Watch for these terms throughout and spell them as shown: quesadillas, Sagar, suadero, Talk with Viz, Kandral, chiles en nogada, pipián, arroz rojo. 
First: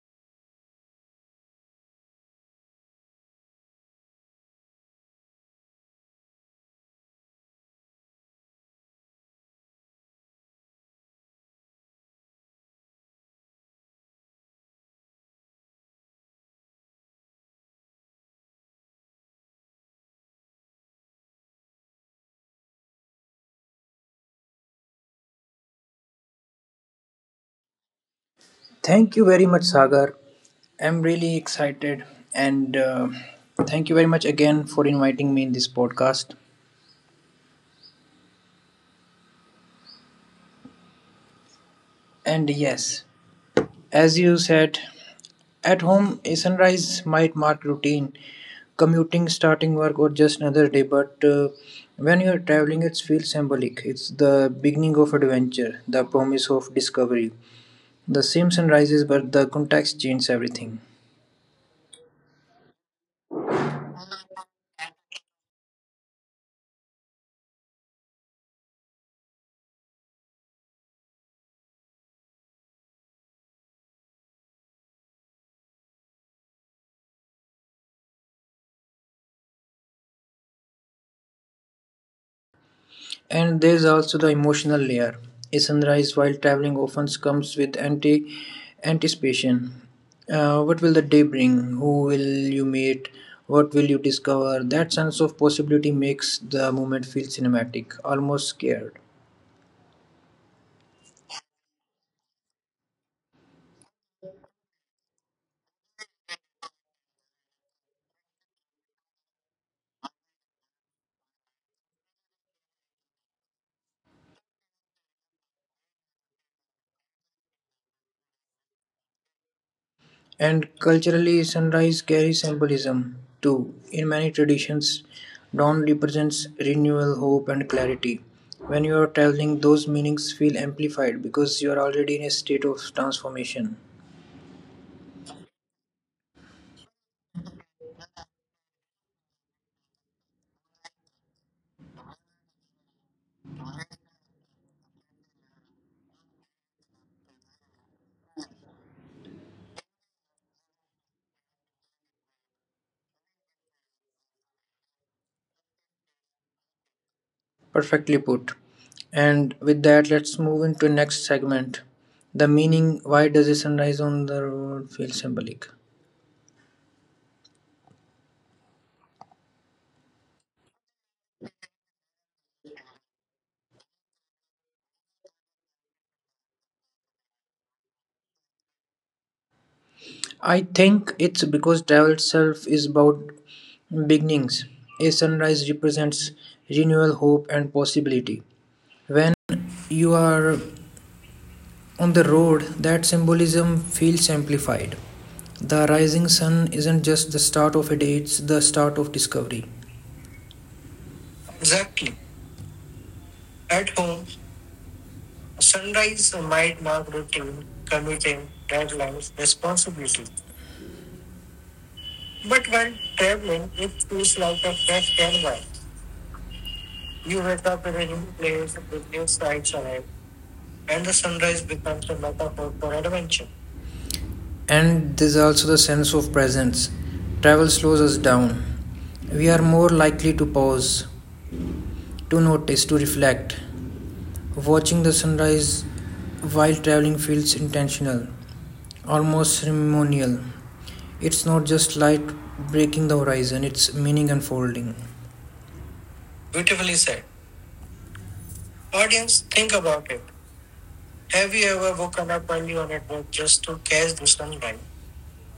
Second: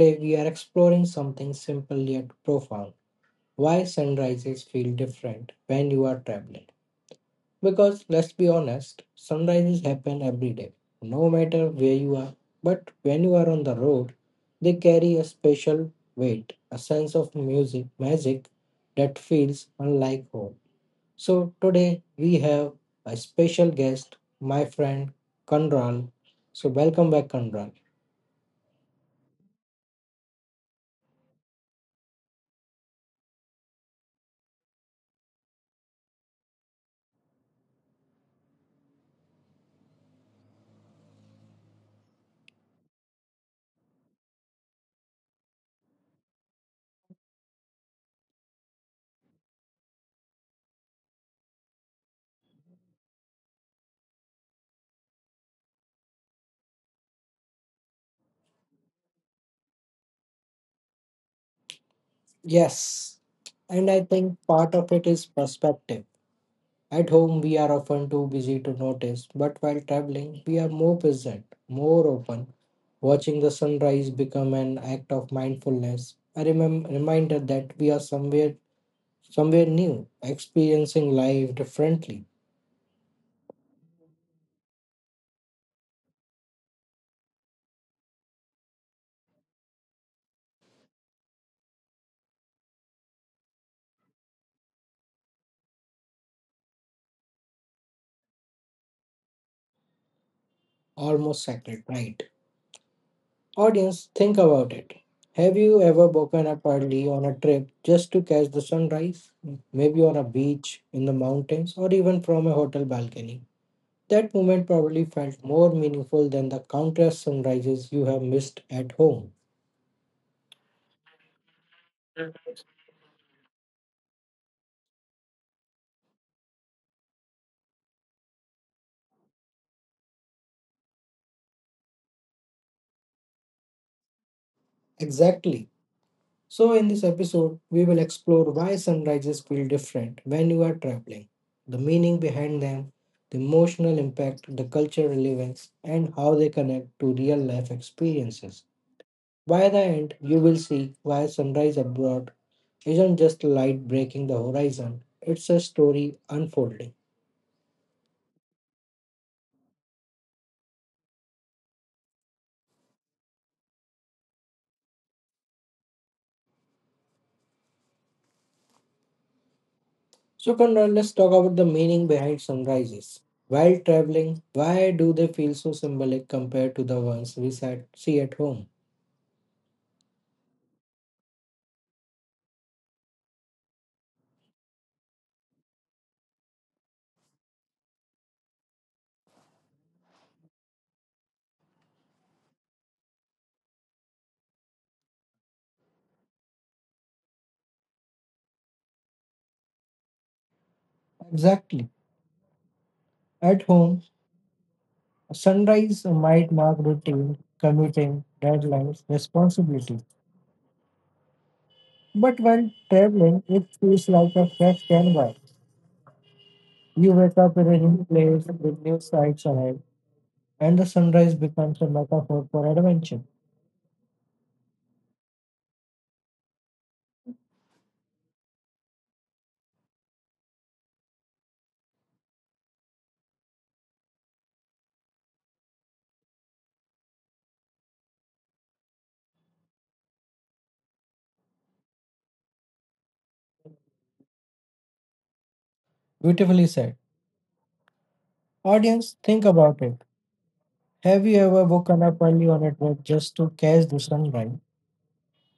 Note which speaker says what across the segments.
Speaker 1: today we are exploring something simple yet profound. Why sunrises feel different when you are traveling? Because let's be honest, sunrises happen every day, no matter where you are. But when you are on the road, they carry a special weight, a sense of music, magic that feels unlike home. So today we have a special guest, my friend Kanral. So welcome back, Kanral.
Speaker 2: Thank you very much, Sagar. I'm really excited, and thank you very much again for inviting me in this podcast. And yes, as you said, at home, a sunrise might mark routine, commuting, starting work, or just another day. But when you're traveling, it feels symbolic. It's the beginning of adventure, the promise of discovery. The same sunrises, but the context changes everything.
Speaker 1: Yes, and I think part of it is perspective. At home, we are often too busy to notice, but while traveling, we are more present, more open. Watching the sunrise become an act of mindfulness, a reminder that we are somewhere, somewhere new, experiencing life differently,
Speaker 2: And there's also the emotional layer. A sunrise while traveling often comes with anticipation. What will the day bring? Who will you meet? What will you discover? That sense of possibility makes the moment feel cinematic, almost scared.
Speaker 1: almost sacred, right? Audience, think about it. Have you ever woken up early on a trip just to catch the sunrise? Maybe on a beach, in the mountains, or even from a hotel balcony. That moment probably felt more meaningful than the countless sunrises you have missed at home.
Speaker 2: And culturally, sunrise carries symbolism too. In many traditions, dawn represents renewal, hope, and clarity. When you are traveling, those meanings feel amplified because you are already in a state of transformation.
Speaker 1: Exactly. So, in this episode, we will explore why sunrises feel different when you are traveling, the meaning behind them, the emotional impact, the cultural relevance, and how they connect to real life experiences. By the end, you will see why sunrise abroad isn't just light breaking the horizon, it's a story unfolding.
Speaker 2: Perfectly put. And with that, let's move into next segment. The meaning, why does a sunrise on the road feel symbolic?
Speaker 1: So, Conrad, let's talk about the meaning behind sunrises. While traveling, why do they feel so symbolic compared to the ones we sat, see at home?
Speaker 2: I think it's because travel itself is about beginnings. A sunrise represents renewal, hope, and possibility. When you are on the road, that symbolism feels amplified. The rising sun isn't just the start of a day, it's the start of discovery.
Speaker 1: Exactly.
Speaker 2: Exactly.
Speaker 1: At
Speaker 2: At
Speaker 1: home,
Speaker 2: home,
Speaker 1: a sunrise
Speaker 2: sunrise
Speaker 1: might mark
Speaker 2: might mark
Speaker 1: routine,
Speaker 2: routine,
Speaker 1: commuting,
Speaker 2: commuting,
Speaker 1: deadlines,
Speaker 2: deadlines,
Speaker 1: responsibility.
Speaker 2: responsibility.
Speaker 1: But
Speaker 2: But
Speaker 1: while
Speaker 2: when
Speaker 1: traveling, it
Speaker 2: traveling, it
Speaker 1: feels like
Speaker 2: feels
Speaker 1: a
Speaker 2: like a
Speaker 1: fresh
Speaker 2: fresh
Speaker 1: canvas.
Speaker 2: canvas.
Speaker 1: You wake
Speaker 2: You
Speaker 1: up
Speaker 2: wake
Speaker 1: in a
Speaker 2: up in
Speaker 1: new
Speaker 2: a new
Speaker 1: place
Speaker 2: place
Speaker 1: with new
Speaker 2: with new
Speaker 1: sights
Speaker 2: sights
Speaker 1: ahead,
Speaker 2: ahead,
Speaker 1: and the
Speaker 2: and the
Speaker 1: sunrise
Speaker 2: sunrise
Speaker 1: becomes a
Speaker 2: becomes a
Speaker 1: metaphor for
Speaker 2: metaphor for
Speaker 1: adventure.
Speaker 2: adventure. And there's also the sense of presence. Travel slows us down. We are more likely to pause, to notice, to reflect. Watching the sunrise while traveling feels intentional, almost ceremonial. It's not just light breaking the horizon, it's meaning unfolding.
Speaker 1: Beautifully
Speaker 2: Beautifully
Speaker 1: said.
Speaker 2: said.
Speaker 1: Audience,
Speaker 2: Audience,
Speaker 1: think
Speaker 2: think
Speaker 1: about it.
Speaker 2: about it.
Speaker 1: Have you
Speaker 2: Have
Speaker 1: ever
Speaker 2: you ever
Speaker 1: woken up
Speaker 2: woken up
Speaker 1: early on a
Speaker 2: early on
Speaker 1: trek
Speaker 2: a boat
Speaker 1: just to
Speaker 2: just to
Speaker 1: catch the
Speaker 2: catch the
Speaker 1: sunrise?
Speaker 2: sunlight?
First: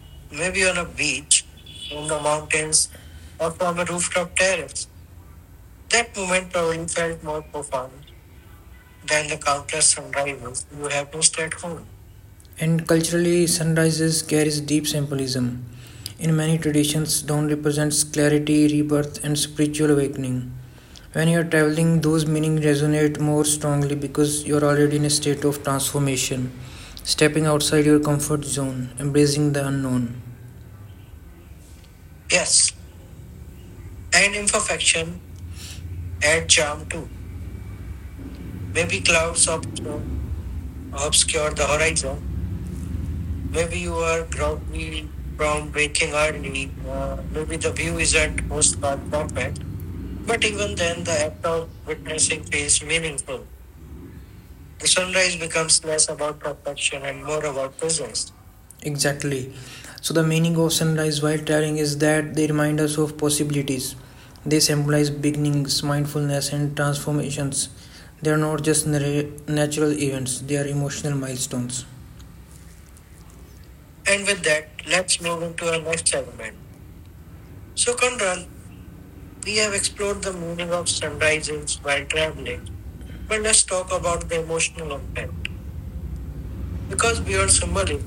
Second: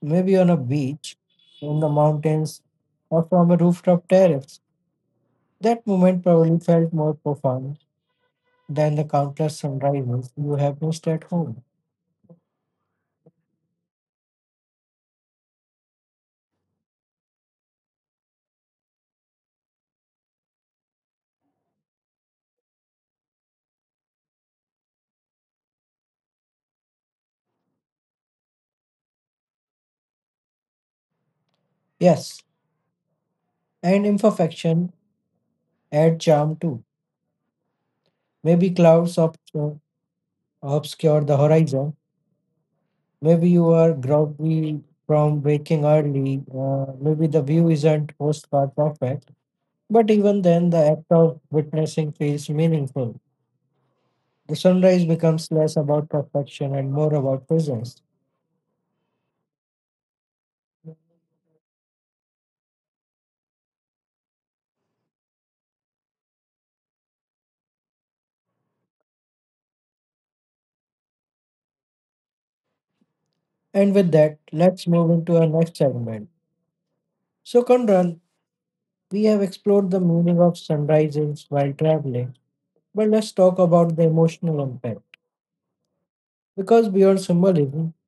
Speaker 1: Maybe on a
Speaker 2: Maybe on a
Speaker 1: beach,
Speaker 2: beach,
Speaker 1: in the
Speaker 2: in the
Speaker 1: mountains,
Speaker 2: mountains,
Speaker 1: or from
Speaker 2: or
Speaker 1: a
Speaker 2: from a
Speaker 1: rooftop
Speaker 2: rooftop
Speaker 1: terrace.
Speaker 2: terrace.
Speaker 1: That
Speaker 2: That
Speaker 1: moment
Speaker 2: moment
Speaker 1: probably
Speaker 2: probably
Speaker 1: felt more
Speaker 2: felt more
Speaker 1: profound
Speaker 2: profound
Speaker 1: than the
Speaker 2: than the
Speaker 1: countless
Speaker 2: countless
Speaker 1: sunrises you
Speaker 2: sunrises
Speaker 1: have
Speaker 2: you
Speaker 1: missed
Speaker 2: have
Speaker 1: at
Speaker 2: missed at
Speaker 1: home.
Speaker 2: home. And culturally, sunrises carries deep symbolism. In many traditions, dawn represents clarity, rebirth, and spiritual awakening. When you're traveling, those meanings resonate more strongly because you're already in a state of transformation, stepping outside your comfort zone, embracing the unknown.
Speaker 1: Yes,
Speaker 2: Yes,
Speaker 1: and
Speaker 2: and
Speaker 1: imperfection
Speaker 2: imperfection
Speaker 1: add
Speaker 2: add
Speaker 1: charm too.
Speaker 2: charm too.
Speaker 1: Maybe
Speaker 2: Maybe
Speaker 1: clouds
Speaker 2: clouds
Speaker 1: obscure the
Speaker 2: obscure the
Speaker 1: horizon.
Speaker 2: horizon.
Speaker 1: Maybe you
Speaker 2: Maybe you
Speaker 1: are
Speaker 2: are
Speaker 1: groggy
Speaker 2: groggy
Speaker 1: from
Speaker 2: from
Speaker 1: waking
Speaker 2: waking
Speaker 1: early.
Speaker 2: early. Uh,
Speaker 1: Maybe the
Speaker 2: maybe the
Speaker 1: view
Speaker 2: view
Speaker 1: isn't
Speaker 2: isn't
Speaker 1: postcard
Speaker 2: most part
Speaker 1: perfect.
Speaker 2: perfect.
Speaker 1: But even
Speaker 2: But
Speaker 1: then,
Speaker 2: even
Speaker 1: the
Speaker 2: then, the
Speaker 1: act of
Speaker 2: act of
Speaker 1: witnessing
Speaker 2: witnessing
Speaker 1: feels
Speaker 2: feels
Speaker 1: meaningful.
Speaker 2: meaningful.
Speaker 1: The
Speaker 2: The
Speaker 1: sunrise
Speaker 2: sunrise
Speaker 1: becomes less
Speaker 2: becomes less
Speaker 1: about
Speaker 2: about
Speaker 1: perfection and
Speaker 2: perfection
Speaker 1: more
Speaker 2: and more
Speaker 1: about
Speaker 2: about
Speaker 1: presence.
Speaker 2: presence. Exactly. So, the meaning of sunrise while traveling is that they remind us of possibilities. They symbolize beginnings, mindfulness, and transformations. They are not just natural events, they are emotional milestones.
Speaker 1: And with
Speaker 2: And
Speaker 1: that,
Speaker 2: with that,
Speaker 1: let's move
Speaker 2: let's
Speaker 1: into
Speaker 2: move
Speaker 1: our
Speaker 2: into
Speaker 1: next
Speaker 2: our next
Speaker 1: segment.
Speaker 2: segment.
Speaker 1: So,
Speaker 2: So,
Speaker 1: Kondran,
Speaker 2: Conrad,
Speaker 1: we have
Speaker 2: we have
Speaker 1: explored the
Speaker 2: explored the
Speaker 1: meaning of
Speaker 2: meaning of
Speaker 1: sunrises while
Speaker 2: sunrises while
Speaker 1: traveling,
Speaker 2: traveling,
Speaker 1: but let's
Speaker 2: but
Speaker 1: talk
Speaker 2: let's talk
Speaker 1: about the
Speaker 2: about the
Speaker 1: emotional
Speaker 2: emotional
Speaker 1: impact.
Speaker 2: impact.
Speaker 1: Because
Speaker 2: Because
Speaker 1: beyond
Speaker 2: beyond
Speaker 1: symbolism,
Speaker 2: symbolism,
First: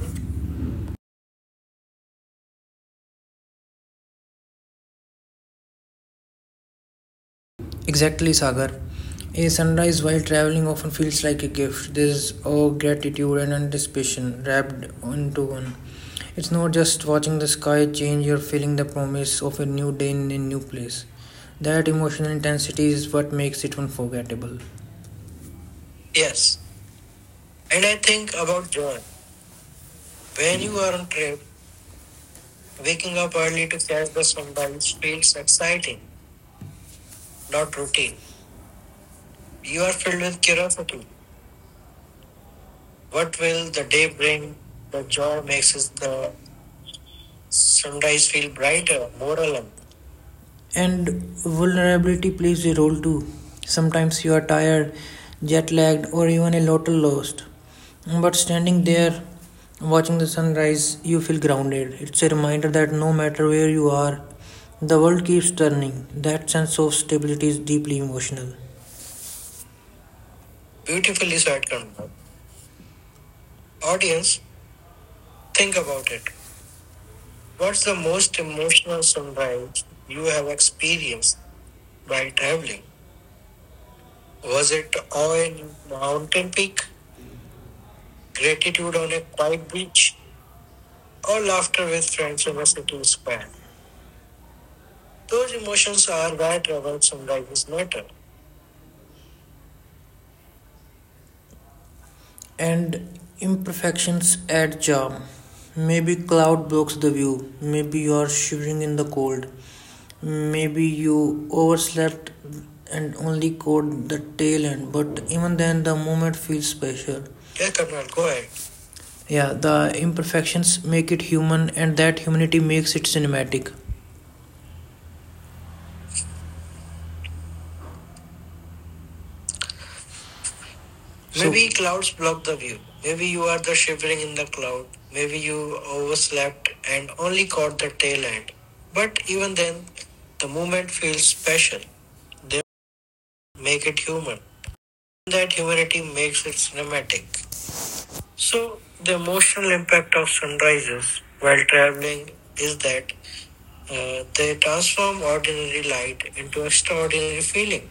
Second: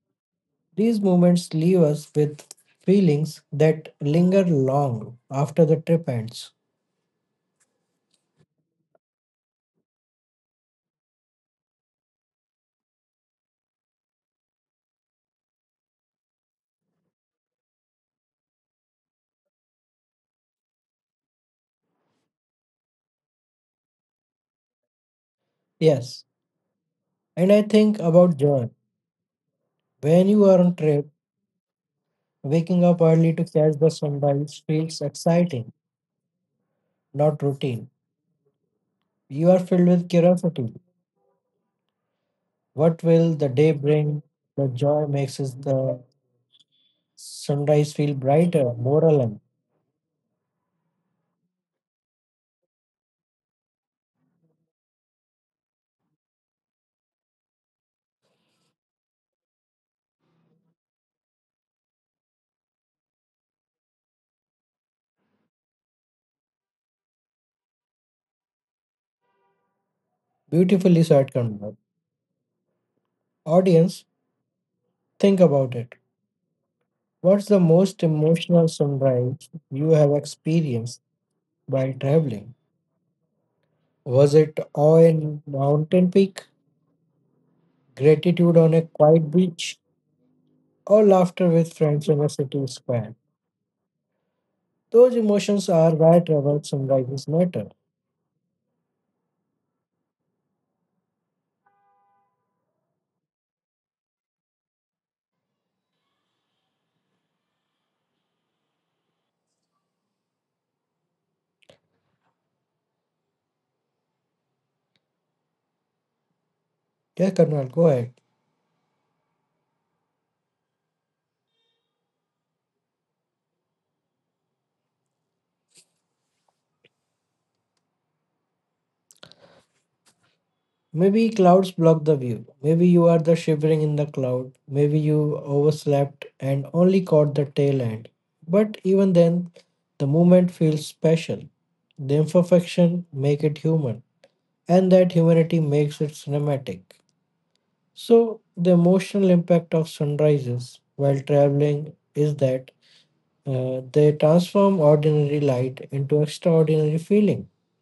Speaker 1: these moments leave us with feelings that linger long after the trip ends.
Speaker 2: exactly, Sagar. A sunrise while traveling often feels like a gift. There's awe, gratitude, and anticipation wrapped into one. It's not just watching the sky change or feeling the promise of a new day in a new place. That emotional intensity is what makes it unforgettable.
Speaker 1: Yes,
Speaker 2: Yes,
Speaker 1: and I
Speaker 2: and I
Speaker 1: think
Speaker 2: think
Speaker 1: about joy.
Speaker 2: about joy.
Speaker 1: When you are
Speaker 2: When
Speaker 1: on
Speaker 2: you are on
Speaker 1: trip,
Speaker 2: trip,
Speaker 1: waking up
Speaker 2: waking up
Speaker 1: early to
Speaker 2: early
Speaker 1: catch
Speaker 2: to
Speaker 1: the
Speaker 2: catch the
Speaker 1: sunrise
Speaker 2: sunrise
Speaker 1: feels
Speaker 2: feels
Speaker 1: exciting,
Speaker 2: exciting,
Speaker 1: not
Speaker 2: not
Speaker 1: routine.
Speaker 2: routine.
Speaker 1: You are
Speaker 2: You
Speaker 1: filled
Speaker 2: are
Speaker 1: with
Speaker 2: filled with
Speaker 1: curiosity.
Speaker 2: curiosity.
Speaker 1: What will
Speaker 2: What
Speaker 1: the
Speaker 2: will
Speaker 1: day
Speaker 2: the day
Speaker 1: bring?
Speaker 2: bring?
Speaker 1: The
Speaker 2: The
Speaker 1: joy makes
Speaker 2: joy
Speaker 1: us
Speaker 2: makes us
Speaker 1: the
Speaker 2: the
Speaker 1: sunrise feel
Speaker 2: sometimes feel
Speaker 1: brighter, more
Speaker 2: brighter, more
Speaker 1: alive.
Speaker 2: alive. And vulnerability plays a role too. Sometimes you are tired, jet lagged, or even a little lost. But standing there, watching the sunrise, you feel grounded. It's a reminder that no matter where you are, the world keeps turning. That sense of stability is deeply emotional.
Speaker 1: Beautifully
Speaker 2: Beautifully
Speaker 1: said,
Speaker 2: said,
Speaker 1: Kanwar.
Speaker 2: Kanban.
Speaker 1: Audience,
Speaker 2: Audience,
Speaker 1: think
Speaker 2: think
Speaker 1: about it.
Speaker 2: about it.
Speaker 1: What's the
Speaker 2: What's the
Speaker 1: most
Speaker 2: most
Speaker 1: emotional
Speaker 2: emotional
Speaker 1: sunrise
Speaker 2: sunrise
Speaker 1: you have
Speaker 2: you have
Speaker 1: experienced
Speaker 2: experienced
Speaker 1: while
Speaker 2: while
Speaker 1: traveling?
Speaker 2: traveling?
Speaker 1: Was it
Speaker 2: Was it
Speaker 1: awe
Speaker 2: awe
Speaker 1: in
Speaker 2: in
Speaker 1: mountain
Speaker 2: mountain
Speaker 1: peak,
Speaker 2: peak,
Speaker 1: gratitude on a
Speaker 2: gratitude on a
Speaker 1: quiet
Speaker 2: quiet
Speaker 1: beach,
Speaker 2: beach,
Speaker 1: or
Speaker 2: or
Speaker 1: laughter
Speaker 2: laughter
Speaker 1: with
Speaker 2: with
Speaker 1: friends in a
Speaker 2: friends in a
Speaker 1: city
Speaker 2: city
Speaker 1: square?
Speaker 2: square?
Speaker 1: Those
Speaker 2: Those
Speaker 1: emotions are
Speaker 2: emotions
Speaker 1: why
Speaker 2: are why
Speaker 1: travel
Speaker 2: travel
Speaker 1: sunrises
Speaker 2: summarizes
Speaker 1: matter.
Speaker 2: matter. And imperfections add charm. Maybe cloud blocks the view. Maybe you are shivering in the cold. Maybe you overslept and only caught the tail end. But even then, the moment feels special.
Speaker 1: Yeah,
Speaker 2: Yeah,
Speaker 1: Karnal, go
Speaker 2: Karnal,
Speaker 1: ahead.
Speaker 2: go ahead. Yeah, the imperfections make it human, and that humanity makes it cinematic.
Speaker 1: Maybe
Speaker 2: So, maybe
Speaker 1: clouds
Speaker 2: clouds
Speaker 1: block the
Speaker 2: block the
Speaker 1: view.
Speaker 2: view.
Speaker 1: Maybe you
Speaker 2: Maybe
Speaker 1: are
Speaker 2: you
Speaker 1: the
Speaker 2: are the
Speaker 1: shivering in the
Speaker 2: shivering in the
Speaker 1: cloud.
Speaker 2: cloud.
Speaker 1: Maybe
Speaker 2: Maybe
Speaker 1: you
Speaker 2: you
Speaker 1: overslept
Speaker 2: overslept
Speaker 1: and
Speaker 2: and
Speaker 1: only caught
Speaker 2: only
Speaker 1: the
Speaker 2: caught the
Speaker 1: tail end.
Speaker 2: tail end.
Speaker 1: But
Speaker 2: But
Speaker 1: even
Speaker 2: even
Speaker 1: then,
Speaker 2: then,
Speaker 1: the
Speaker 2: the
Speaker 1: moment
Speaker 2: moment
Speaker 1: feels
Speaker 2: feels
Speaker 1: special.
Speaker 2: special.
Speaker 1: The
Speaker 2: They
Speaker 1: imperfection make it
Speaker 2: make it
Speaker 1: human,
Speaker 2: human.
Speaker 1: and that
Speaker 2: That
Speaker 1: humanity
Speaker 2: humanity
Speaker 1: makes it
Speaker 2: makes it
Speaker 1: cinematic.
Speaker 2: cinematic.
Speaker 1: So, the
Speaker 2: So, the
Speaker 1: emotional
Speaker 2: emotional
Speaker 1: impact of
Speaker 2: impact of
Speaker 1: sunrises
Speaker 2: sunrises
Speaker 1: while
Speaker 2: while
Speaker 1: traveling
Speaker 2: traveling
Speaker 1: is
Speaker 2: is
Speaker 1: that
Speaker 2: that
Speaker 1: they
Speaker 2: uh, they
Speaker 1: transform
Speaker 2: transform
Speaker 1: ordinary
Speaker 2: ordinary
Speaker 1: light
Speaker 2: light
Speaker 1: into
Speaker 2: into
Speaker 1: extraordinary
Speaker 2: extraordinary
Speaker 1: feeling.
Speaker 2: feeling.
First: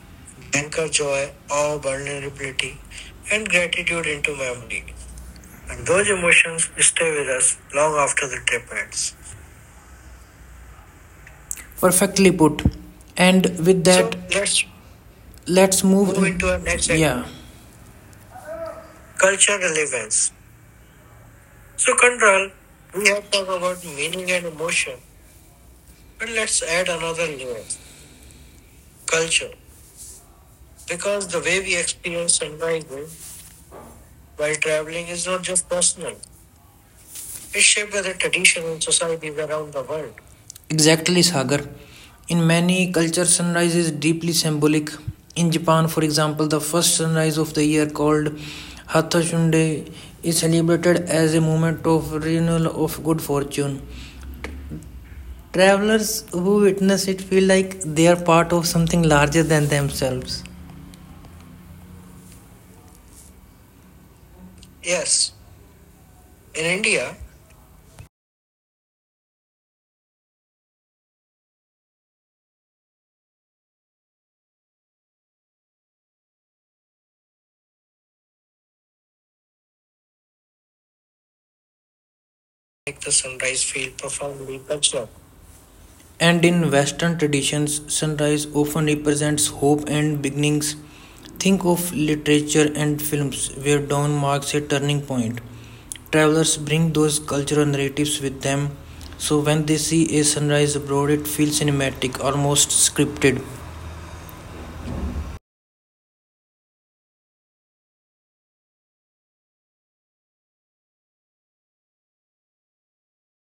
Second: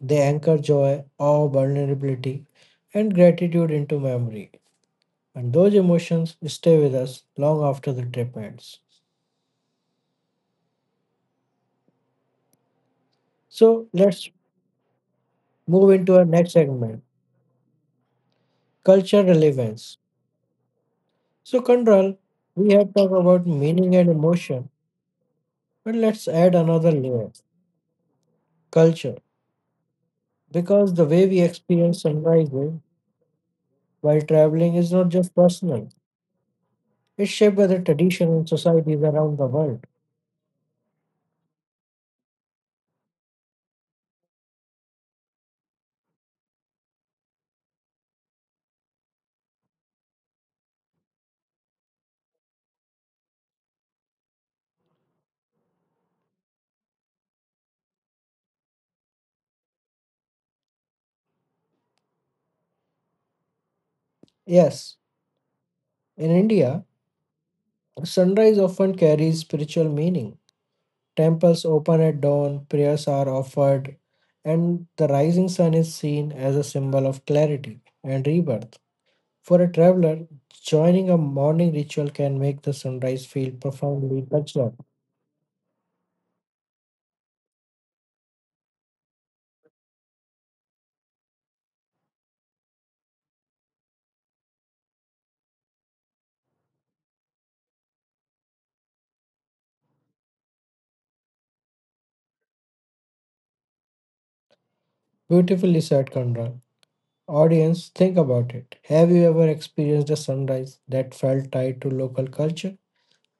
Speaker 1: They anchor
Speaker 2: Anchor
Speaker 1: joy,
Speaker 2: joy,
Speaker 1: awe,
Speaker 2: awe,
Speaker 1: vulnerability,
Speaker 2: vulnerability,
Speaker 1: and
Speaker 2: and
Speaker 1: gratitude into
Speaker 2: gratitude into
Speaker 1: memory.
Speaker 2: memory.
Speaker 1: And those
Speaker 2: And those
Speaker 1: emotions
Speaker 2: emotions
Speaker 1: stay with
Speaker 2: stay
Speaker 1: us
Speaker 2: with us
Speaker 1: long after
Speaker 2: long
Speaker 1: the
Speaker 2: after
Speaker 1: trip
Speaker 2: the trip
Speaker 1: ends.
Speaker 2: ends. Perfectly put. And with
Speaker 1: So,
Speaker 2: that,
Speaker 1: let's
Speaker 2: so let's
Speaker 1: move
Speaker 2: move,
Speaker 1: into
Speaker 2: move
Speaker 1: our
Speaker 2: in.
Speaker 1: next
Speaker 2: Into our next
Speaker 1: segment,
Speaker 2: segment. Yeah.
Speaker 1: culture
Speaker 2: Culture
Speaker 1: relevance.
Speaker 2: relevance.
Speaker 1: So,
Speaker 2: So
Speaker 1: Kandral,
Speaker 2: Kandral,
Speaker 1: we have
Speaker 2: we
Speaker 1: talked
Speaker 2: have
Speaker 1: about
Speaker 2: talked about
Speaker 1: meaning and
Speaker 2: meaning and
Speaker 1: emotion,
Speaker 2: emotion,
Speaker 1: but let's
Speaker 2: but
Speaker 1: add
Speaker 2: let's
Speaker 1: another
Speaker 2: add another
Speaker 1: layer,
Speaker 2: layer,
Speaker 1: culture.
Speaker 2: culture.
Speaker 1: Because the way
Speaker 2: Because
Speaker 1: we
Speaker 2: the way we
Speaker 1: experience
Speaker 2: experience
Speaker 1: sunrises
Speaker 2: sunrises
Speaker 1: while
Speaker 2: while
Speaker 1: traveling is not
Speaker 2: traveling is
Speaker 1: just
Speaker 2: not just
Speaker 1: personal,
Speaker 2: personal,
Speaker 1: it's shaped by
Speaker 2: is
Speaker 1: the
Speaker 2: shaped by the
Speaker 1: tradition and
Speaker 2: tradition and
Speaker 1: societies around
Speaker 2: societies
Speaker 1: the
Speaker 2: around
Speaker 1: world.
Speaker 2: the world. Exactly, Sagar. In many cultures, sunrise is deeply symbolic. In Japan, for example, the first sunrise of the year called Hathashunde is celebrated as a moment of renewal of good fortune. Travelers who witness it feel like they are part of something larger than themselves.
Speaker 1: Yes,
Speaker 2: Yes,
Speaker 1: in
Speaker 2: in
Speaker 1: India,
Speaker 2: India,
Speaker 1: sunrise often carries spiritual meaning. Temples open at dawn, prayers are offered, and the rising sun is seen as a symbol of clarity and rebirth. For a traveler, joining a morning ritual can make the
Speaker 2: make the
Speaker 1: sunrise feel
Speaker 2: sunrise feel
Speaker 1: profoundly
Speaker 2: profoundly
Speaker 1: cultural.
Speaker 2: cultural. And in Western traditions, sunrise often represents hope and beginnings. Think of literature and films where dawn marks a turning point. Travelers bring those cultural narratives with them, so when they see a sunrise abroad, it feels cinematic, almost scripted.
Speaker 1: Beautifully said, Kandra. Audience, think about it. Have you ever experienced a sunrise that felt tied to local culture?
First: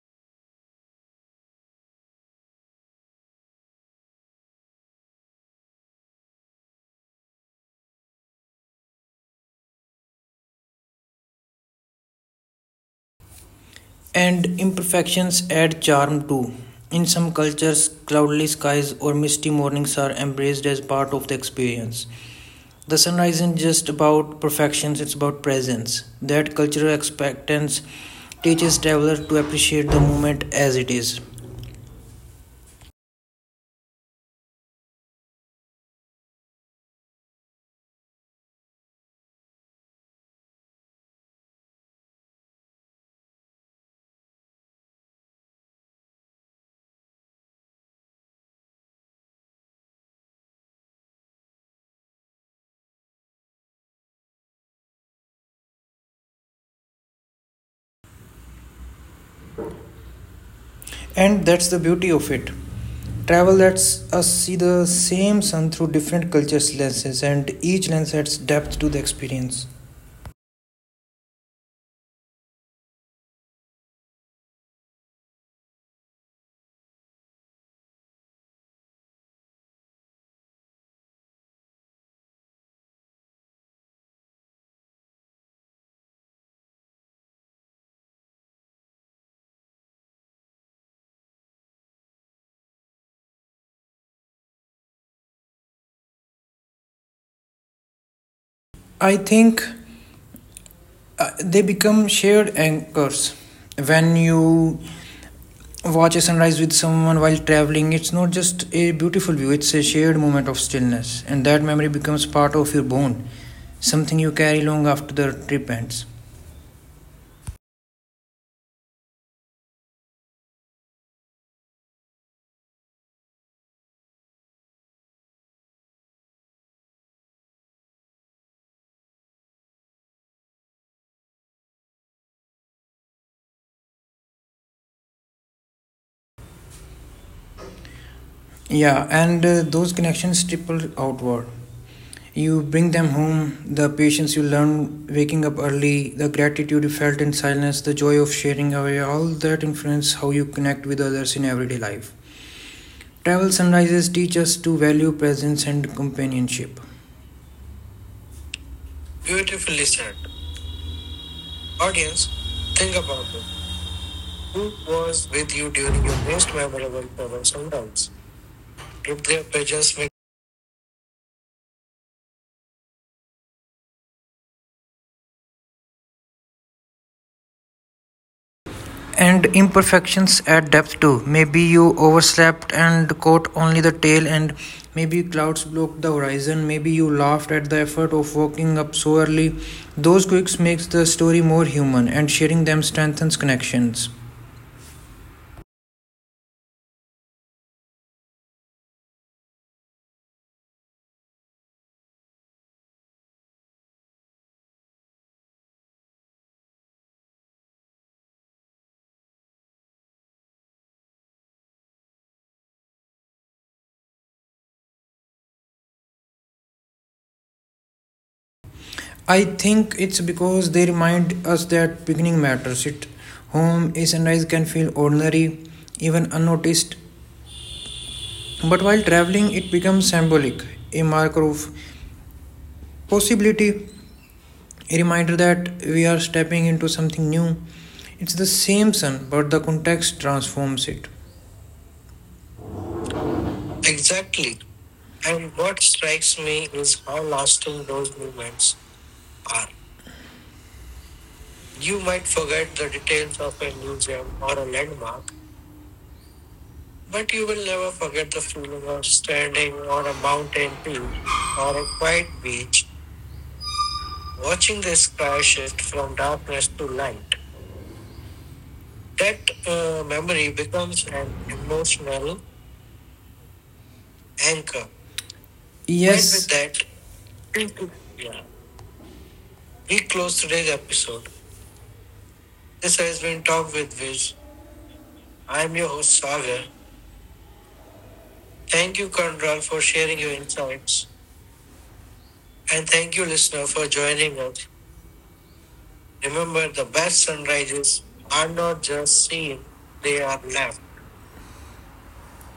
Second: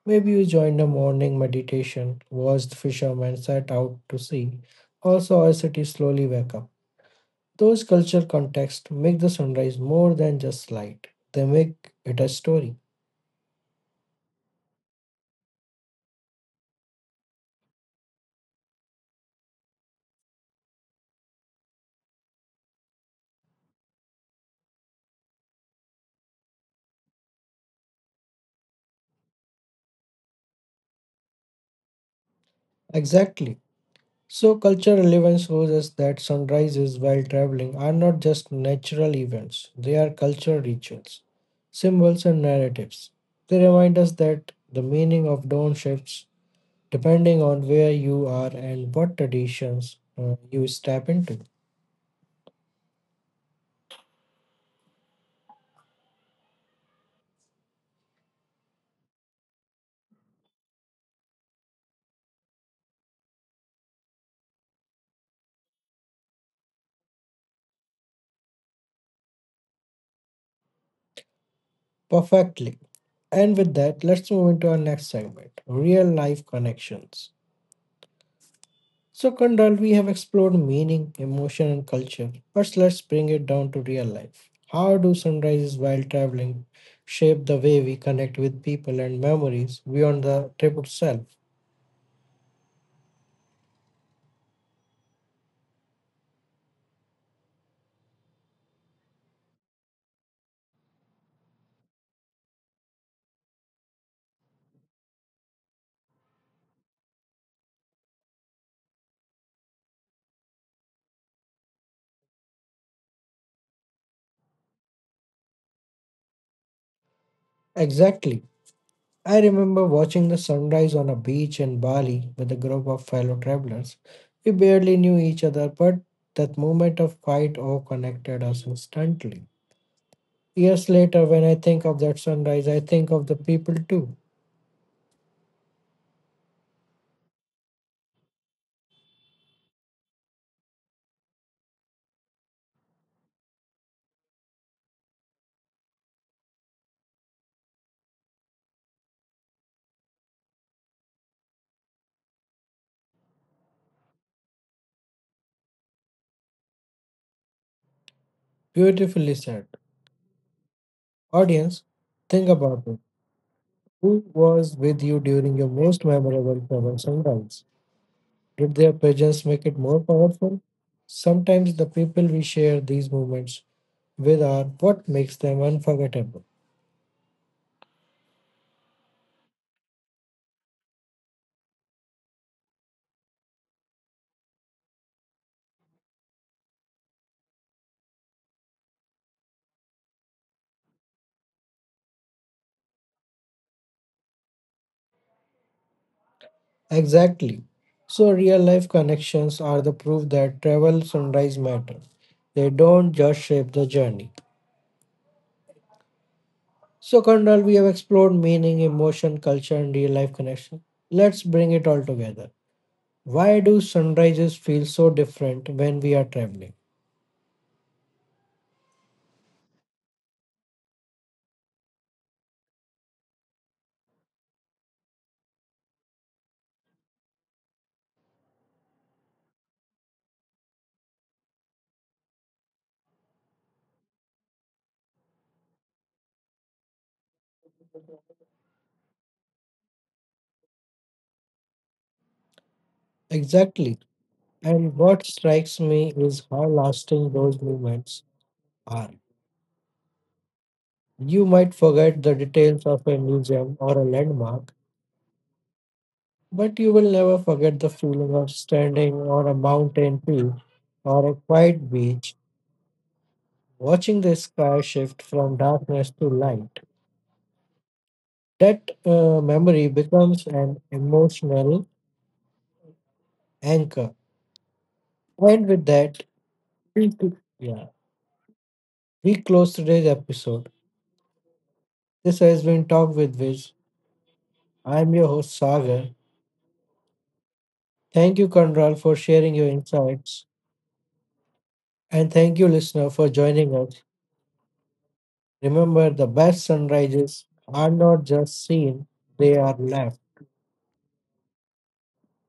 Speaker 1: Maybe you joined a morning meditation, watched fishermen set out to sea, or saw a city slowly wake up. Those cultural contexts make the sunrise more than just light, they make it a story.
Speaker 2: And imperfections add charm too. In some cultures, cloudless skies or misty mornings are embraced as part of the experience. The sunrise isn't just about perfections, it's about presence. That cultural expectance teaches travelers to appreciate the moment as it is.
Speaker 1: Exactly. So, cultural relevance shows us that sunrises while traveling are not just natural events, they are cultural rituals, symbols, and narratives. They remind us that the meaning of dawn shifts depending on where you are and what traditions you step into.
Speaker 2: And that's the beauty of it. Travel lets us see the same sun through different cultures' lenses, and each lens adds depth to the experience.
Speaker 1: Perfectly. And with that, let's move into our next segment, real life connections. So, Kundal, we have explored meaning, emotion, and culture, but let's bring it down to real life. How do sunrises while traveling shape the way we connect with people and memories beyond the trip itself?
Speaker 2: I think they become shared anchors when you watch a sunrise with someone while traveling, it's not just a beautiful view, it's a shared moment of stillness, and that memory becomes part of your bone, something you carry long after the trip ends.
Speaker 1: Exactly. I remember watching the sunrise on a beach in Bali with a group of fellow travelers. We barely knew each other, but that moment of quiet awe connected us instantly. Years later, when I think of that sunrise, I think of the people too.
Speaker 2: Yeah, and those connections triple outward. You bring them home, the patience you learn waking up early, the gratitude you felt in silence, the joy of sharing away, all that influence how you connect with others in everyday life. Travel sunrises teach us to value presence and companionship.
Speaker 1: Beautifully said.
Speaker 2: Beautifully said.
Speaker 1: Audience,
Speaker 2: Audience,
Speaker 1: think about
Speaker 2: think
Speaker 1: it.
Speaker 2: about it.
Speaker 1: Who
Speaker 2: Who
Speaker 1: was with
Speaker 2: was
Speaker 1: you
Speaker 2: with
Speaker 1: during
Speaker 2: you
Speaker 1: your
Speaker 2: during
Speaker 1: most
Speaker 2: your most
Speaker 1: memorable
Speaker 2: memorable
Speaker 1: travel
Speaker 2: travels and
Speaker 1: sunrise?
Speaker 2: rides?
Speaker 1: Did their
Speaker 2: Did their
Speaker 1: presence make it
Speaker 2: pages make
Speaker 1: more powerful? Sometimes the people we share these moments with are what makes them unforgettable.
Speaker 2: and imperfections add depth too. Maybe you overslept and caught only the tail, and maybe clouds blocked the horizon. Maybe you laughed at the effort of waking up so early. Those quirks makes the story more human, and sharing them strengthens connections.
Speaker 1: Exactly. So, real life connections are the proof that travel sunrise matter. They don't just shape the journey. So, Kandal, we have explored meaning, emotion, culture, and real life connection. Let's bring it all together. Why do sunrises feel so different when we are traveling?
Speaker 2: I think it's because they remind us that beginning matters. It home a sunrise can feel ordinary, even unnoticed. But while traveling, it becomes symbolic, a marker of possibility, a reminder that we are stepping into something new. It's the same sun, but the context transforms it.
Speaker 1: Exactly.
Speaker 2: Exactly.
Speaker 1: And what
Speaker 2: And what
Speaker 1: strikes me
Speaker 2: strikes
Speaker 1: is
Speaker 2: me
Speaker 1: how
Speaker 2: is how
Speaker 1: lasting those
Speaker 2: lasting those
Speaker 1: moments
Speaker 2: moments
Speaker 1: are.
Speaker 2: are.
Speaker 1: You might
Speaker 2: You might
Speaker 1: forget the
Speaker 2: forget the
Speaker 1: details of a
Speaker 2: details of a
Speaker 1: museum or a
Speaker 2: museum or a
Speaker 1: landmark,
Speaker 2: landmark,
Speaker 1: but you will
Speaker 2: but you
Speaker 1: never
Speaker 2: will
Speaker 1: forget
Speaker 2: never
Speaker 1: the
Speaker 2: forget the
Speaker 1: feeling of
Speaker 2: feeling of
Speaker 1: standing on a
Speaker 2: standing on a
Speaker 1: mountain peak
Speaker 2: mountain peak
Speaker 1: or a
Speaker 2: or a
Speaker 1: quiet
Speaker 2: quiet
Speaker 1: beach,
Speaker 2: beach,
Speaker 1: watching the
Speaker 2: watching
Speaker 1: sky
Speaker 2: the
Speaker 1: shift
Speaker 2: sky
Speaker 1: from
Speaker 2: shift from
Speaker 1: darkness to
Speaker 2: darkness to
Speaker 1: light.
Speaker 2: light.
Speaker 1: That
Speaker 2: That
Speaker 1: memory
Speaker 2: uh, memory
Speaker 1: becomes an
Speaker 2: becomes an
Speaker 1: emotional
Speaker 2: emotional
Speaker 1: anchor.
Speaker 2: anchor.
Speaker 1: And with that,
Speaker 2: Yes. And
Speaker 1: we could-
Speaker 2: with that,
Speaker 1: yeah.
Speaker 2: yeah,
Speaker 1: We close
Speaker 2: we
Speaker 1: today's
Speaker 2: close today's
Speaker 1: episode.
Speaker 2: episode.
Speaker 1: This has been
Speaker 2: This has
Speaker 1: Talk
Speaker 2: been
Speaker 1: with
Speaker 2: Talk
Speaker 1: Viz.
Speaker 2: with Viz.
Speaker 1: I'm your host,
Speaker 2: I'm your host,
Speaker 1: Sagar.
Speaker 2: Sagar.
Speaker 1: Thank you,
Speaker 2: Thank
Speaker 1: Conrad,
Speaker 2: you,
Speaker 1: for
Speaker 2: Kandral,
Speaker 1: sharing your
Speaker 2: for sharing your
Speaker 1: insights.
Speaker 2: insights.
Speaker 1: And thank you,
Speaker 2: And thank
Speaker 1: listener,
Speaker 2: you,
Speaker 1: for
Speaker 2: listener,
Speaker 1: joining
Speaker 2: for
Speaker 1: us.
Speaker 2: joining us.
Speaker 1: Remember, the
Speaker 2: Remember,
Speaker 1: best
Speaker 2: the best
Speaker 1: sunrises are
Speaker 2: sunrises
Speaker 1: not
Speaker 2: are
Speaker 1: just
Speaker 2: not
Speaker 1: seen,
Speaker 2: just
Speaker 1: they
Speaker 2: seen,
Speaker 1: are
Speaker 2: they
Speaker 1: left.
Speaker 2: are lived.